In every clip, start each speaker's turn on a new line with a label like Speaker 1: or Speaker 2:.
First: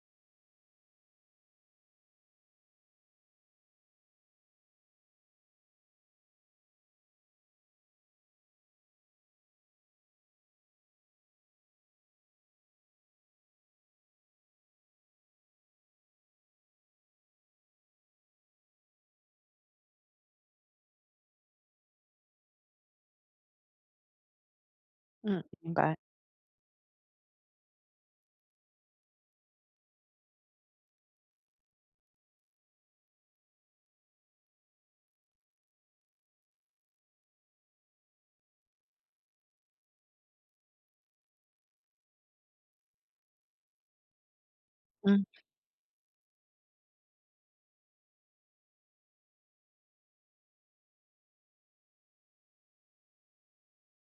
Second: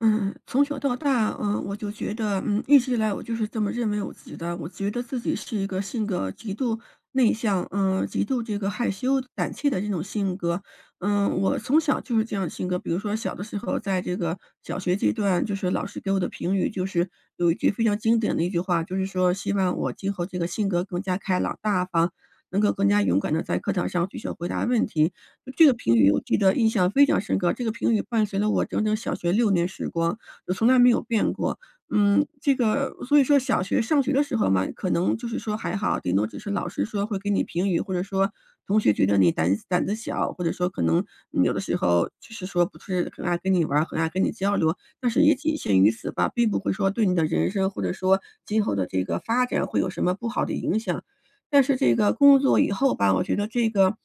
Speaker 1: 嗯，从小到大，我就觉得，一直以来我就是这么认为我自己的。我觉得自己是一个性格极度内向，极度这个害羞、胆怯的这种性格。我从小就是这样的性格。比如说小的时候，在这个小学阶段，就是老师给我的评语就是有一句非常经典的一句话，就是说希望我今后这个性格更加开朗大方，能够更加勇敢的在课堂上举手回答问题。
Speaker 2: 嗯，
Speaker 1: 这
Speaker 2: 明
Speaker 1: 个评
Speaker 2: 白，
Speaker 1: 语我记得印象非常深刻，这个评语伴随了我整整小学六年时光，就从来没有变过。这个所以说小学上学的时候嘛，可能就是说还好，顶多只是老师说会给你评语，或者说同学觉得你胆子小，或者说可能有的时候就是说不是很爱跟你玩儿，很爱跟你交流，但是
Speaker 2: 嗯，
Speaker 1: 也仅限于此吧，并不会说对你的人生或者说今后的这个发展会有什么不好的影响。但是这个工作以后吧，我觉得这个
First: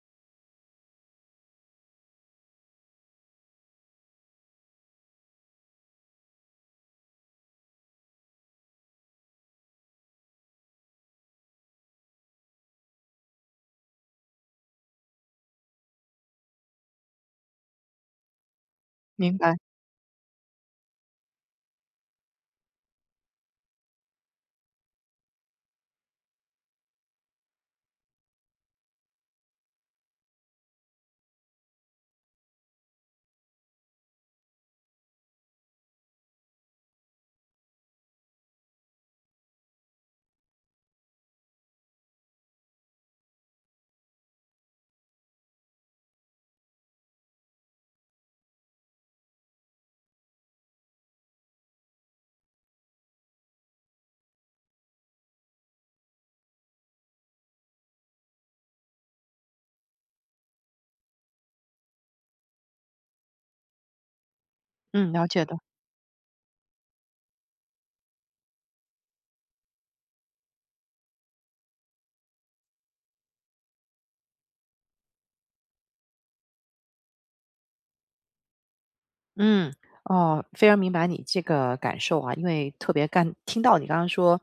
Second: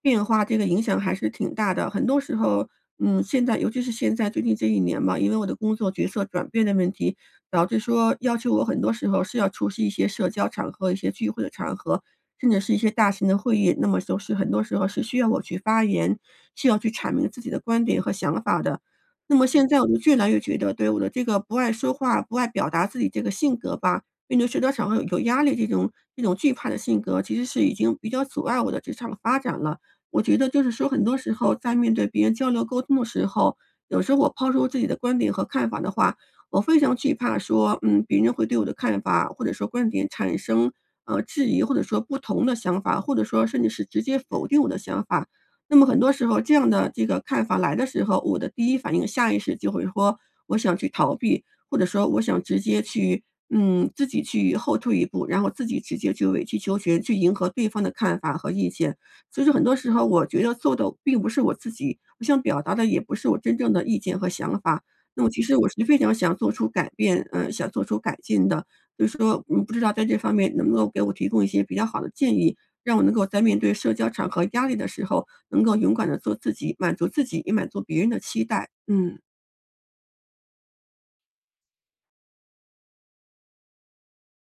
Speaker 1: 变化、这个影响还是挺大的。很多时候，现在尤其是现在最近这一年嘛，因为我的工作角色转变的问题，导致说要求我很多时候是要出席一些社交场合、一些聚会的场合，甚至是一些大型的会议。那么就是很多时候是需要我去发言，需要去阐明自己的观点和想法的。
Speaker 2: 明
Speaker 1: 那么
Speaker 2: 白，
Speaker 1: 现在我就越来越觉得，对我的这个不爱说话、不爱表达自己这个性格吧，面对社交场合有压力这种惧怕的性格，其实是已经比较阻碍我的职场发展了。我觉得就是说，很多时候在面对别人交流沟通的时候，有时候我抛出自己的观点和看法的话，我非常惧怕说，别人会对我的看法或者说观点产生质疑，或者说不同的想法，或者说甚至是直接否定我的想法。那么很多时候，这样的这个看法来的时候，我的第一反应下意识就会说，我想去逃避，或者说我想直接去自己去后退一步，然后自己直接去委曲求全，去迎合对方的看法和意见。所以说很多时候，我觉得做的并不是我自己，我想表达的也不是我真正的意见和想法。
Speaker 2: 嗯，
Speaker 1: 那
Speaker 2: 了
Speaker 1: 我其
Speaker 2: 解的，
Speaker 1: 实我是非常想做出改变，想做出改进的。所以说，不知道在这方面能不能够给我提供一些比较好的建议，让我能够在面对社交场合压力的时候，能够勇敢的做自己，满足自己，也满足别人的期待。嗯。
Speaker 2: 嗯，哦，非常明白你这个感受啊，因为特别干，听到你刚刚说，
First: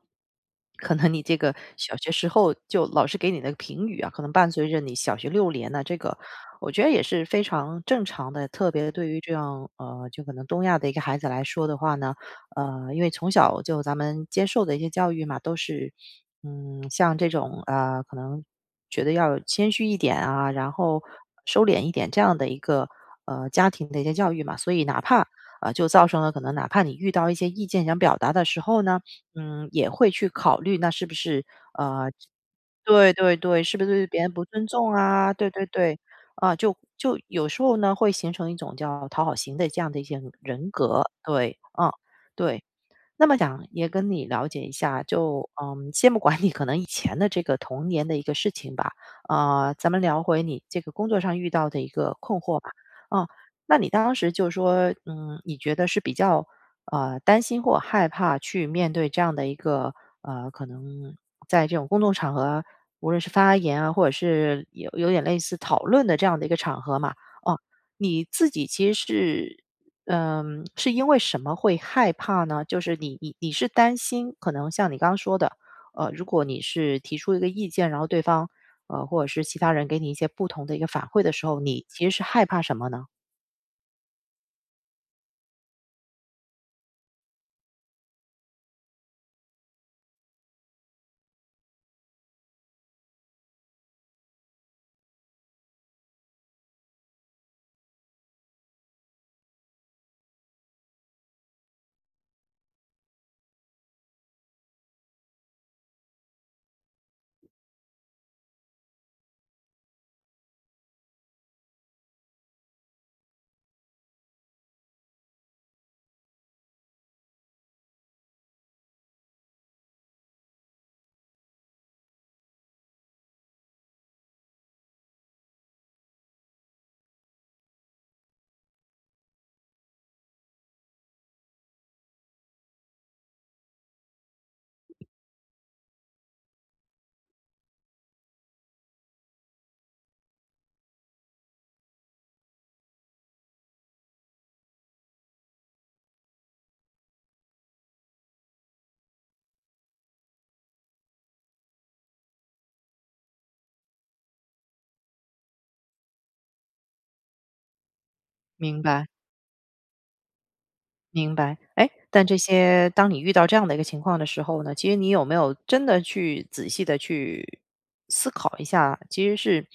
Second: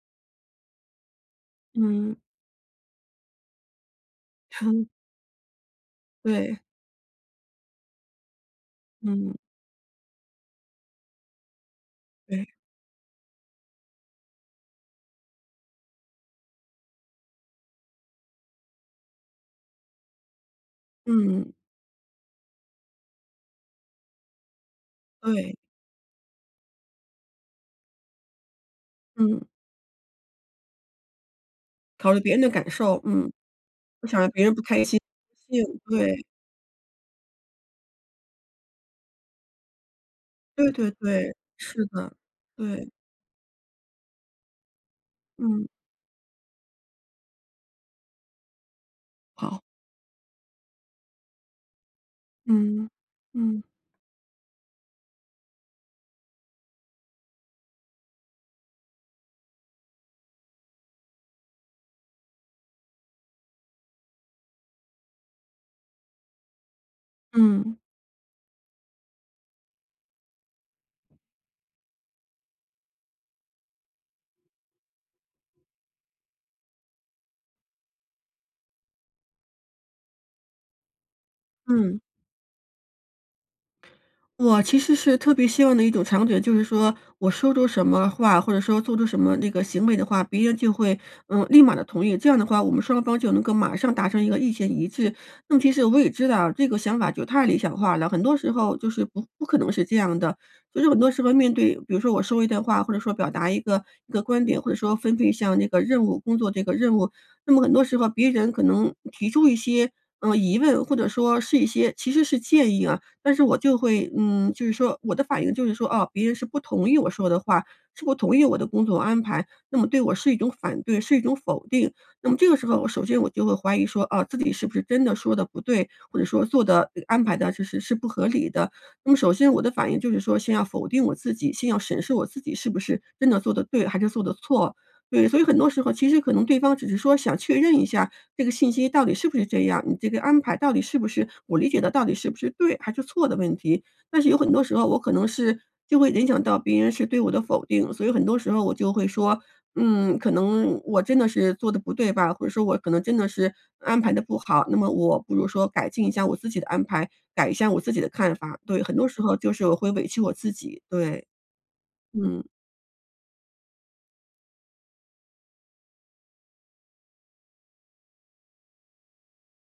Speaker 2: 可能你这个小学
Speaker 1: 嗯，
Speaker 2: 时候就老师给你的评语啊，可能伴随着你 小学6年呢，这个
Speaker 1: 对。
Speaker 2: 我觉得也是非常正常的，特别对于这
Speaker 1: 嗯。
Speaker 2: 样就可能东亚的一个孩子来说的话呢，
Speaker 1: 对。
Speaker 2: 因为从小就咱们接受的一些教育嘛，都是，像这种啊、可能觉得要谦虚一点啊，然后
Speaker 1: 嗯。
Speaker 2: 收敛一点这样的一个家庭的一些教育嘛，所以哪怕
Speaker 1: 对，
Speaker 2: 就造成了可能哪怕你遇到一些意见想表达的时候呢，
Speaker 1: 嗯，
Speaker 2: 也会去考虑那是不是呃，
Speaker 1: 考虑别人的感受。
Speaker 2: 对
Speaker 1: 嗯，
Speaker 2: 对对，是不是
Speaker 1: 不
Speaker 2: 对
Speaker 1: 想
Speaker 2: 别
Speaker 1: 让
Speaker 2: 人不
Speaker 1: 别人不
Speaker 2: 尊
Speaker 1: 开
Speaker 2: 重
Speaker 1: 心、
Speaker 2: 啊？
Speaker 1: 不
Speaker 2: 对对
Speaker 1: 高
Speaker 2: 对，
Speaker 1: 兴。
Speaker 2: 啊，就有时候呢会形成一种叫讨好型的这样的一些人
Speaker 1: 对对对
Speaker 2: 格，
Speaker 1: 对，
Speaker 2: 对，
Speaker 1: 是
Speaker 2: 嗯，
Speaker 1: 的。
Speaker 2: 对。
Speaker 1: 对。
Speaker 2: 那么想也跟你了解一下，就
Speaker 1: 嗯。
Speaker 2: 先不管你可能以前的这个童年的一个事情吧，
Speaker 1: 好。
Speaker 2: 啊、咱们聊回你这个工作上遇到的一个困惑吧。
Speaker 1: 嗯。
Speaker 2: 啊、
Speaker 1: 嗯。
Speaker 2: 那你当时就说，你觉得是比较担心或害怕去面对这样的一个可能在这种公众场合，无论是发言啊，或者是有点类似讨论的这样的一个场合嘛，哦、
Speaker 1: 嗯。
Speaker 2: 你自己其实是。是因为什么会害怕呢？就是你是担心，可能像你刚刚说的，如果你是提出一个意见，然后对方，或者是其他人给你一些不同的一个反馈的时候，你
Speaker 1: 嗯。
Speaker 2: 其实是害怕什么呢？
Speaker 1: 我其实是特别希望的一种场景，就是说我说出什么话，或者说做出什么那个行为的话，别人就会立马的同意。这样的话，我们双方就能够马上达成一个意见一致。那么其实我也知道这个想法就太理想化了，很多时候就是不可能是这样的。就是很多时候面对，比如说我说一段话，或者说表达一个观点，或者说分配一像那个任务工作这个任务，那么很多时候别人可能提出一些疑问，或者说是一些其实是建议啊。但是我就会就是说我的反应就是说，哦，别人是不同意我说的话，是不同意我的工作安排，那么对我是一种反对，是一种否定。那么这个时候，我首先就会怀疑说，啊，自己是不是真的说的不对，或者说做的安排的就是是不合理的。那么首先我的反应就是说，先要否定我自己，先要审视我自己是不是真的做的对，还是做的错。对，所以很多时候其实可能对方只是说想确认一下，这个信息到底是不是这样，你这个安排到底是不是我理解的到底是不是对还是错的问题。但是有很多时候我可能是就会联想到别人是对我的否定，所以很多时候我就会说，可能我真的是做的不对吧，或者说我可能真的是安排的不好，那么我不如说改进一下我自己的安排，改一下我自己的看法。
Speaker 2: 明
Speaker 1: 对，很
Speaker 2: 白。
Speaker 1: 多时候就是我会委屈我自己。对。
Speaker 2: 明白，哎，但这
Speaker 1: 嗯。
Speaker 2: 些当你遇到这样的一个情况的时候呢，其实你有没有真的去仔细的去思考一下，其实是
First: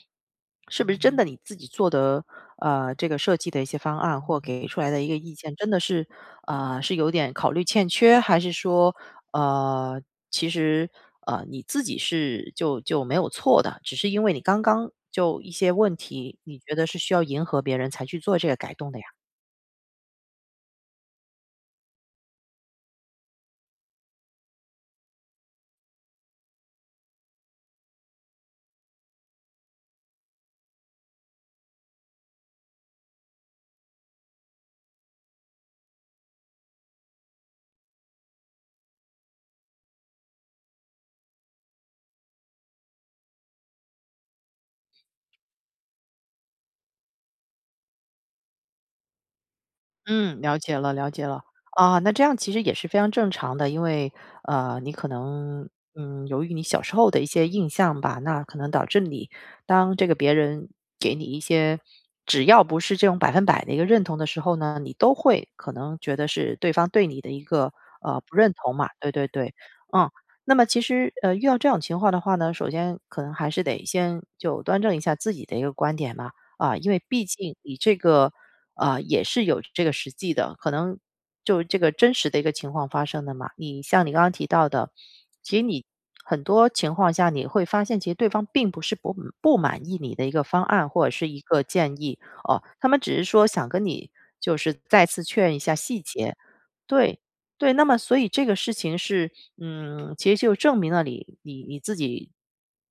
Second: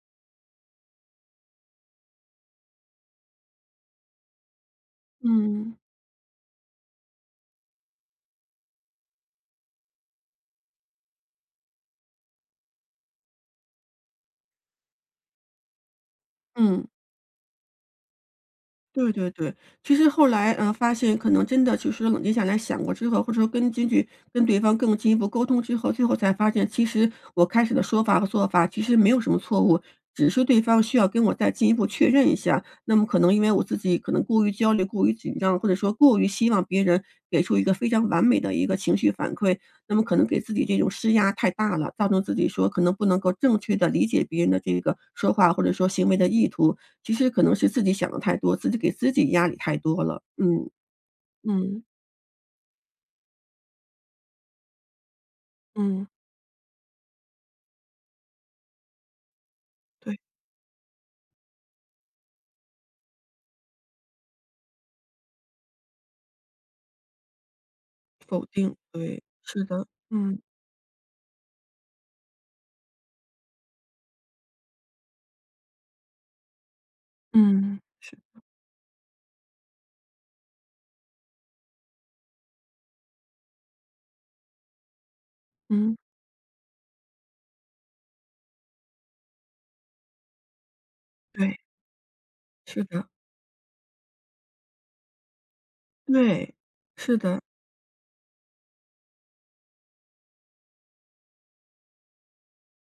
Speaker 2: 是不是真的你自己做的，这个设计的一些方案或给出来的一个
Speaker 1: 嗯。
Speaker 2: 意见，真
Speaker 1: 嗯。
Speaker 2: 的是，是有点考虑欠缺，还是说，呃，其实，你自己是就没有错的，只是因为你刚刚就一些问题，你觉得
Speaker 1: 嗯。
Speaker 2: 是需要迎合别人才去做这个改动的呀？
Speaker 1: 对对对，其实后来，发现可能真的就是冷静下来想过之后，或者说根据跟对方更进一步沟通之后，最后才发现，其实我开始的说法和做法其实没有什么错误，只是对方需要跟我再进一步确认一下。那么可能因为我自己可能过于焦虑、过于紧张，或者说过于希望别人给出一个非常完美的一个情绪反馈，那么可能给自己这种施压太大了，造成自己说可能不能够正确的理解别人的这个说话或者说行为的意图。其实可能是自己想的太多，自己给自己压力太多了。
Speaker 2: 嗯，了
Speaker 1: 嗯。
Speaker 2: 解了，了解了。
Speaker 1: 嗯。
Speaker 2: 啊，那这样其实也是非常正常的，因为你可能
Speaker 1: 嗯。
Speaker 2: 由于你小时候的一些印象吧，那可能导致你当这个
Speaker 1: 对。
Speaker 2: 别人给你一些只要不是这种百分百的一个认同的时候呢，你都会可能觉得是对方对你的一个不
Speaker 1: 否
Speaker 2: 认同
Speaker 1: 定，
Speaker 2: 嘛。对
Speaker 1: 对，
Speaker 2: 对对，
Speaker 1: 是的。
Speaker 2: 嗯。
Speaker 1: 嗯。
Speaker 2: 那么其实遇到这种情况的话呢，首先可能还是得先就端正一下自己的一个观点嘛。啊，因为毕竟你这
Speaker 1: 嗯。
Speaker 2: 个
Speaker 1: 是。
Speaker 2: 啊，也是有这个实际的，可能就是这个真实的一个情况发生的嘛。你像你刚刚提到的，其实你
Speaker 1: 嗯。
Speaker 2: 很多情况下你会发现，其实对方并不是不满意你的一个方案或者是一
Speaker 1: 对。
Speaker 2: 个建议哦，
Speaker 1: 是
Speaker 2: 他们
Speaker 1: 的。
Speaker 2: 只是说想跟你就是再次确认一下细节。
Speaker 1: 对，是
Speaker 2: 对，
Speaker 1: 的。
Speaker 2: 对，那么所以这个事情是，其实就证明了你自己，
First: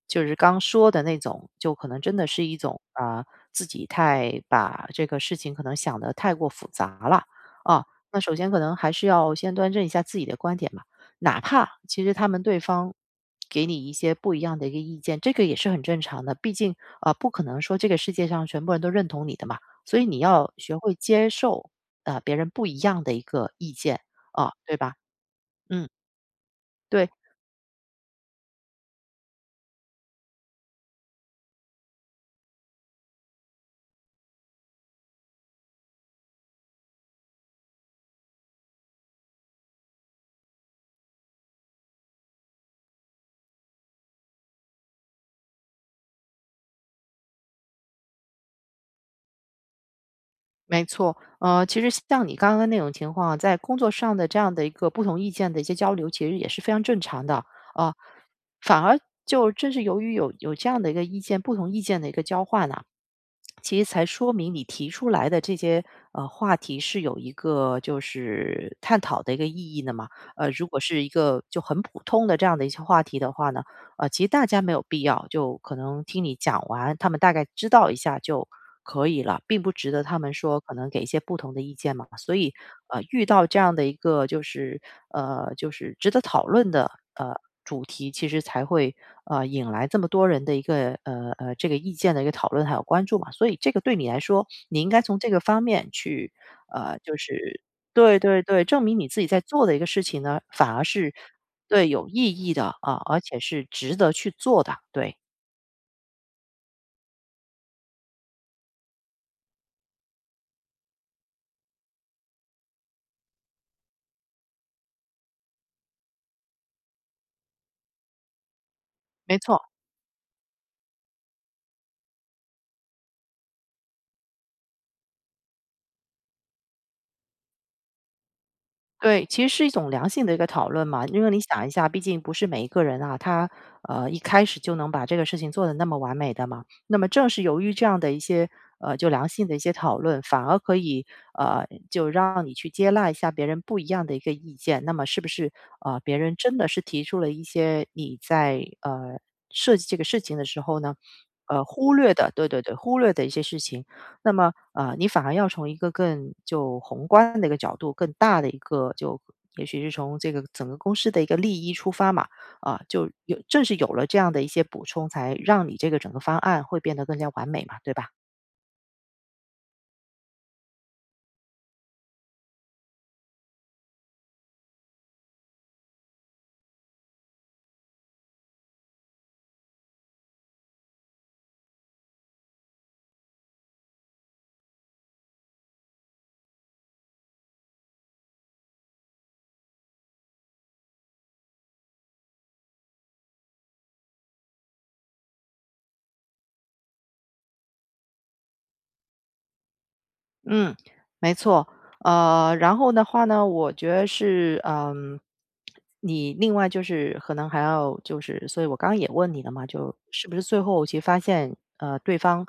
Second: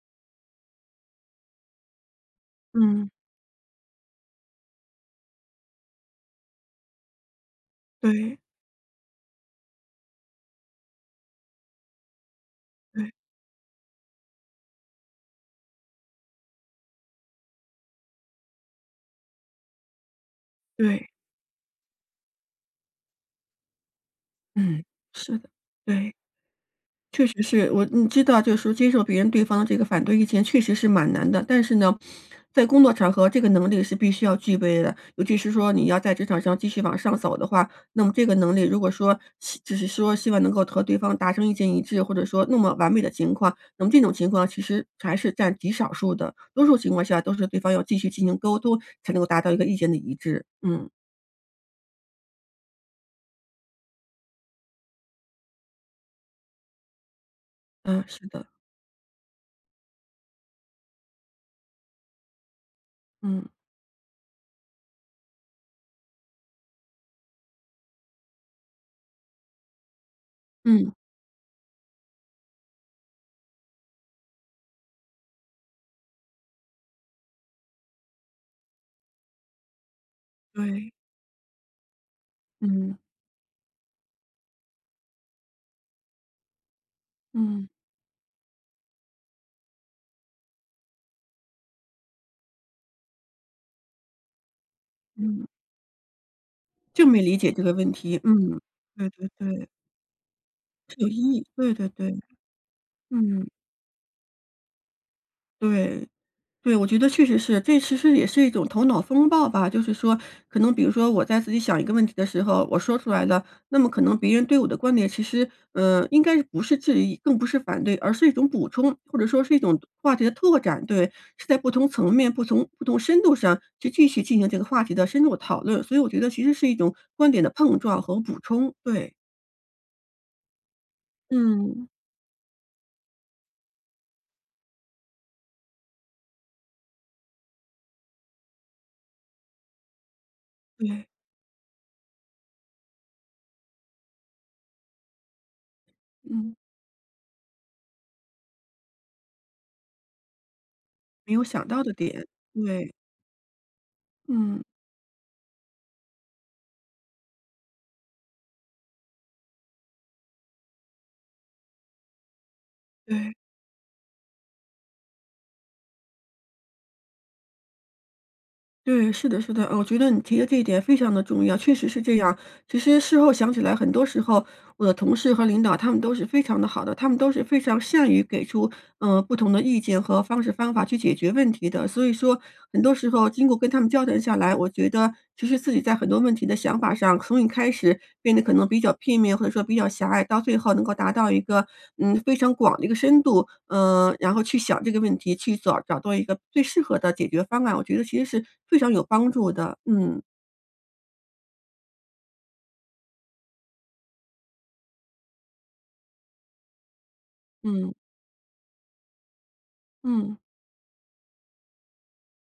Speaker 2: 就是刚说的那种，就可能真的是一种
Speaker 1: 嗯。
Speaker 2: 啊、自己太把这个事情可能想得太过复杂了啊。那首
Speaker 1: 对。
Speaker 2: 先可能还是要先端正一下自己的观点嘛，哪怕其实他们对方
Speaker 1: 对。
Speaker 2: 给你一些不一样的一个意见，这个也是很正常的，毕竟啊、不可能说这个世界上全部人都认同你的嘛，所以你要学会
Speaker 1: 对。
Speaker 2: 接受啊、别人不一样的一个意见。啊，对
Speaker 1: 嗯。
Speaker 2: 吧？
Speaker 1: 是的。
Speaker 2: 嗯，
Speaker 1: 对。
Speaker 2: 对，
Speaker 1: 是，我你知道，就是说接受别人对方的这个反对意见确实是蛮难的，但是呢，在工作场合这个能力是必须要具备的，尤其是说你要在职场上继续往上走的话，那么这个能力如果说希只是说希望能够和对方达成意见一致，或者说那么完美的情况，那么这种情况其实还是占极少数的，多数情况下都是对方要继续进行沟通才能够达到一个意见的一致。
Speaker 2: 没
Speaker 1: 嗯。
Speaker 2: 错。其实像你刚刚那种情况啊，在工作上的这样的一个不同意见的一些交流，其实也是非常正常的啊、
Speaker 1: 啊，是的。
Speaker 2: 反而就正是由于有这样的一个意见，不同意见的一个交换呢，
Speaker 1: 嗯。
Speaker 2: 其实才说明你提出来的这些话题是有一个就是探讨的一个意义的嘛。如果
Speaker 1: 嗯。
Speaker 2: 是一个就很普通的这样的一些话题的话呢。其实大家没有必要，就可能听你讲完，他们大概知道一下就可以了，并不值得他们说可能
Speaker 1: 对。
Speaker 2: 给一些不同的意见嘛。所以，
Speaker 1: 嗯。
Speaker 2: 遇到这样的一个就是就是值得讨论的
Speaker 1: 嗯。
Speaker 2: 主题，其实才会引来这么多人的一个这个意见的一个讨论还有关注嘛。所以，这个对你来说，你应该从这个
Speaker 1: 嗯。
Speaker 2: 方面去
Speaker 1: 就
Speaker 2: 就
Speaker 1: 没理解
Speaker 2: 是
Speaker 1: 这个问
Speaker 2: 对
Speaker 1: 题。
Speaker 2: 对
Speaker 1: 嗯。
Speaker 2: 对，证明你
Speaker 1: 对
Speaker 2: 自己
Speaker 1: 对
Speaker 2: 在做
Speaker 1: 对，
Speaker 2: 的一个事情呢，反而
Speaker 1: 是有
Speaker 2: 是
Speaker 1: 意义。对
Speaker 2: 对，
Speaker 1: 对
Speaker 2: 有
Speaker 1: 对。
Speaker 2: 意义的，啊，而且
Speaker 1: 嗯。
Speaker 2: 是值得去做的，对，
Speaker 1: 对。对，我觉得确实是，这其实也是一种头脑风暴吧。就是说，可能比如说我在自己想一个问题的时候，我说出来了，那么可能别人对我的观点其实，应该是不是质疑，更不是反对，而是一种补充，或者
Speaker 2: 没
Speaker 1: 说是一
Speaker 2: 错。
Speaker 1: 种话题的拓展。对，是在不同层面、不同深度上去继续进行这个话题的深入讨论。所以我觉得其实是一种观点的碰撞和补充。对。
Speaker 2: 对，其实是一种良性的一个讨论嘛，因为你想一
Speaker 1: 嗯。
Speaker 2: 下，毕竟不是每一个人啊，他，一开始就能把这个事情做得那么完美的嘛。那么正是由于这样的一些，就良性的一些讨论，反而可以，
Speaker 1: 对。
Speaker 2: 就让你去接纳一下别人不一样的一个意见。那么是不是，别人
Speaker 1: 嗯，
Speaker 2: 真的是提出了一些你在，设计这个事情的时候呢，
Speaker 1: 没有想到
Speaker 2: 忽
Speaker 1: 的
Speaker 2: 略
Speaker 1: 点。
Speaker 2: 的对对对，
Speaker 1: 对。
Speaker 2: 忽略的一些事情。那么，
Speaker 1: 嗯。
Speaker 2: 你反而要从一个更就宏观的一个角度，更大的一个就也许是从这个整个公司的一个利益出发嘛，啊，
Speaker 1: 对。
Speaker 2: 正是有了这样的一些补充，才让你这个整个方案会变得更加完美嘛，对吧？
Speaker 1: 对。是的。是的。我觉得你提的这一点非常的重要，确实是这样。其实事后想起来，很多时候我的同事和领导他们都是非常的好的，他们都是非常善于给出不同的意见和方式方法去解决问题的。所以说，很多时候经过跟他们交谈下来，哎我觉得其实自己在很多问题的想法上，从一开始变得可能比较片面，或者说比较狭隘，到最后能够达到一个非常广的一个深度，然后去想这个问题，去找到一个最适合的解决方案，我觉得其实是非常有帮助的。嗯。
Speaker 2: 嗯，没错。然后的话呢，我觉得是，你另外就是可能还
Speaker 1: 嗯。
Speaker 2: 要就是，所以我刚刚也问你了嘛，就是不
Speaker 1: 嗯。
Speaker 2: 是最后其实发现，对方，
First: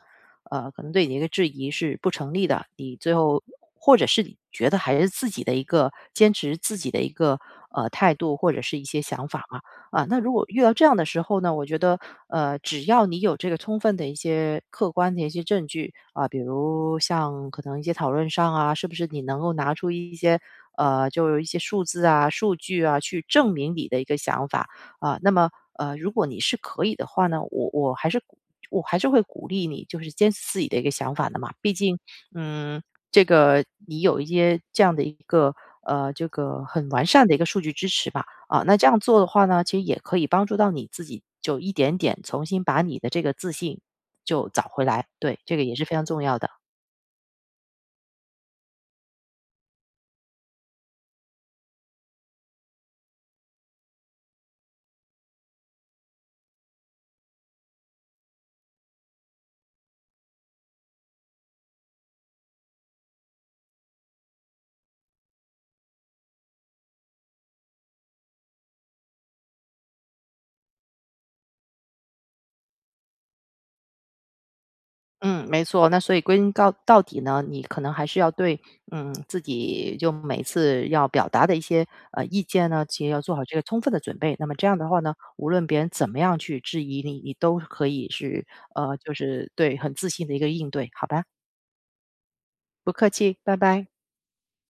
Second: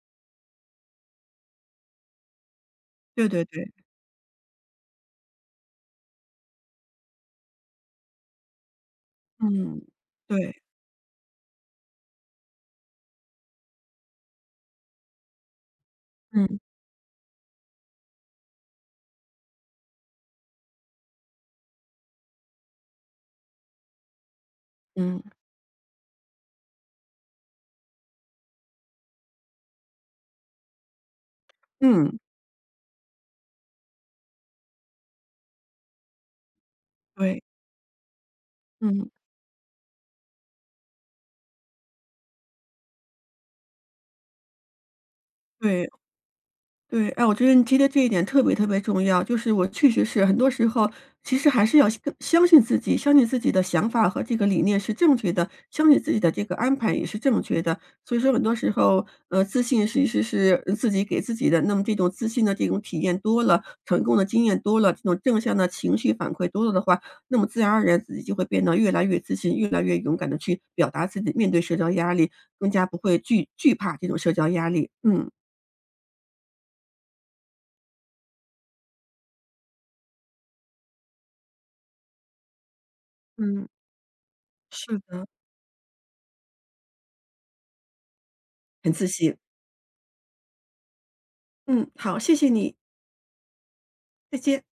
Speaker 2: 可能对你的一个质疑是不成立的，你最
Speaker 1: 对
Speaker 2: 后
Speaker 1: 对对。
Speaker 2: 或者是你觉得还是自己的一个坚持自己的一个态度或者是一些想法嘛。
Speaker 1: 嗯。
Speaker 2: 啊，那如果遇
Speaker 1: 对。
Speaker 2: 到这样的时候呢，我觉得，只要你有这个充分的一些客观的一些证据啊，比
Speaker 1: 嗯。
Speaker 2: 如像可能一些讨论上啊，是不是你能够拿出一些就有一些数字啊、数据啊，去证明你的一个想法啊。
Speaker 1: 嗯。
Speaker 2: 那么，如果你是可以的话呢，我还是会鼓励你，就是坚持自己的一个想法的嘛。毕竟，
Speaker 1: 嗯。
Speaker 2: 嗯，这个你有一些这样的一个这个很完善的一
Speaker 1: 对。
Speaker 2: 个数据支持吧。啊，那这样
Speaker 1: 嗯。
Speaker 2: 做的话呢，其实也可以帮助到你自己，就一点点重新把你的这个自信就找回来。对，这个也是
Speaker 1: 对。
Speaker 2: 非常重要的。
Speaker 1: 对，哎，我觉得你提的这一点特别特别重要，就是我确实是很多时候，其实还是要相信自己，相信自己的想法和这个理念是正确的，相信自己的这个安排也是正确的。所以说很多时候，自信其实是自己给自己的，那么这种自信的这种体验多了，成功的经验多了，这种正向的情绪反馈多了的话，那么自然而然自己就会变得越来越自信，越来越勇敢的去表达自己，面对社交压力，更加不会惧怕这种社交压力。嗯。
Speaker 2: 嗯，没错。那所以归根到底呢，你可能还是要对，自己就每次要表达的一些意见呢，其实要做好这个
Speaker 1: 嗯，
Speaker 2: 充分的准备。那么这样的
Speaker 1: 是
Speaker 2: 话呢，
Speaker 1: 的。
Speaker 2: 无论别人怎么样去质疑你，你都可以是
Speaker 1: 很自
Speaker 2: 就
Speaker 1: 信。
Speaker 2: 是对很自信的一个应对，好吧？
Speaker 1: 嗯，好，谢谢你，
Speaker 2: 不客气，拜拜。
Speaker 1: 再见。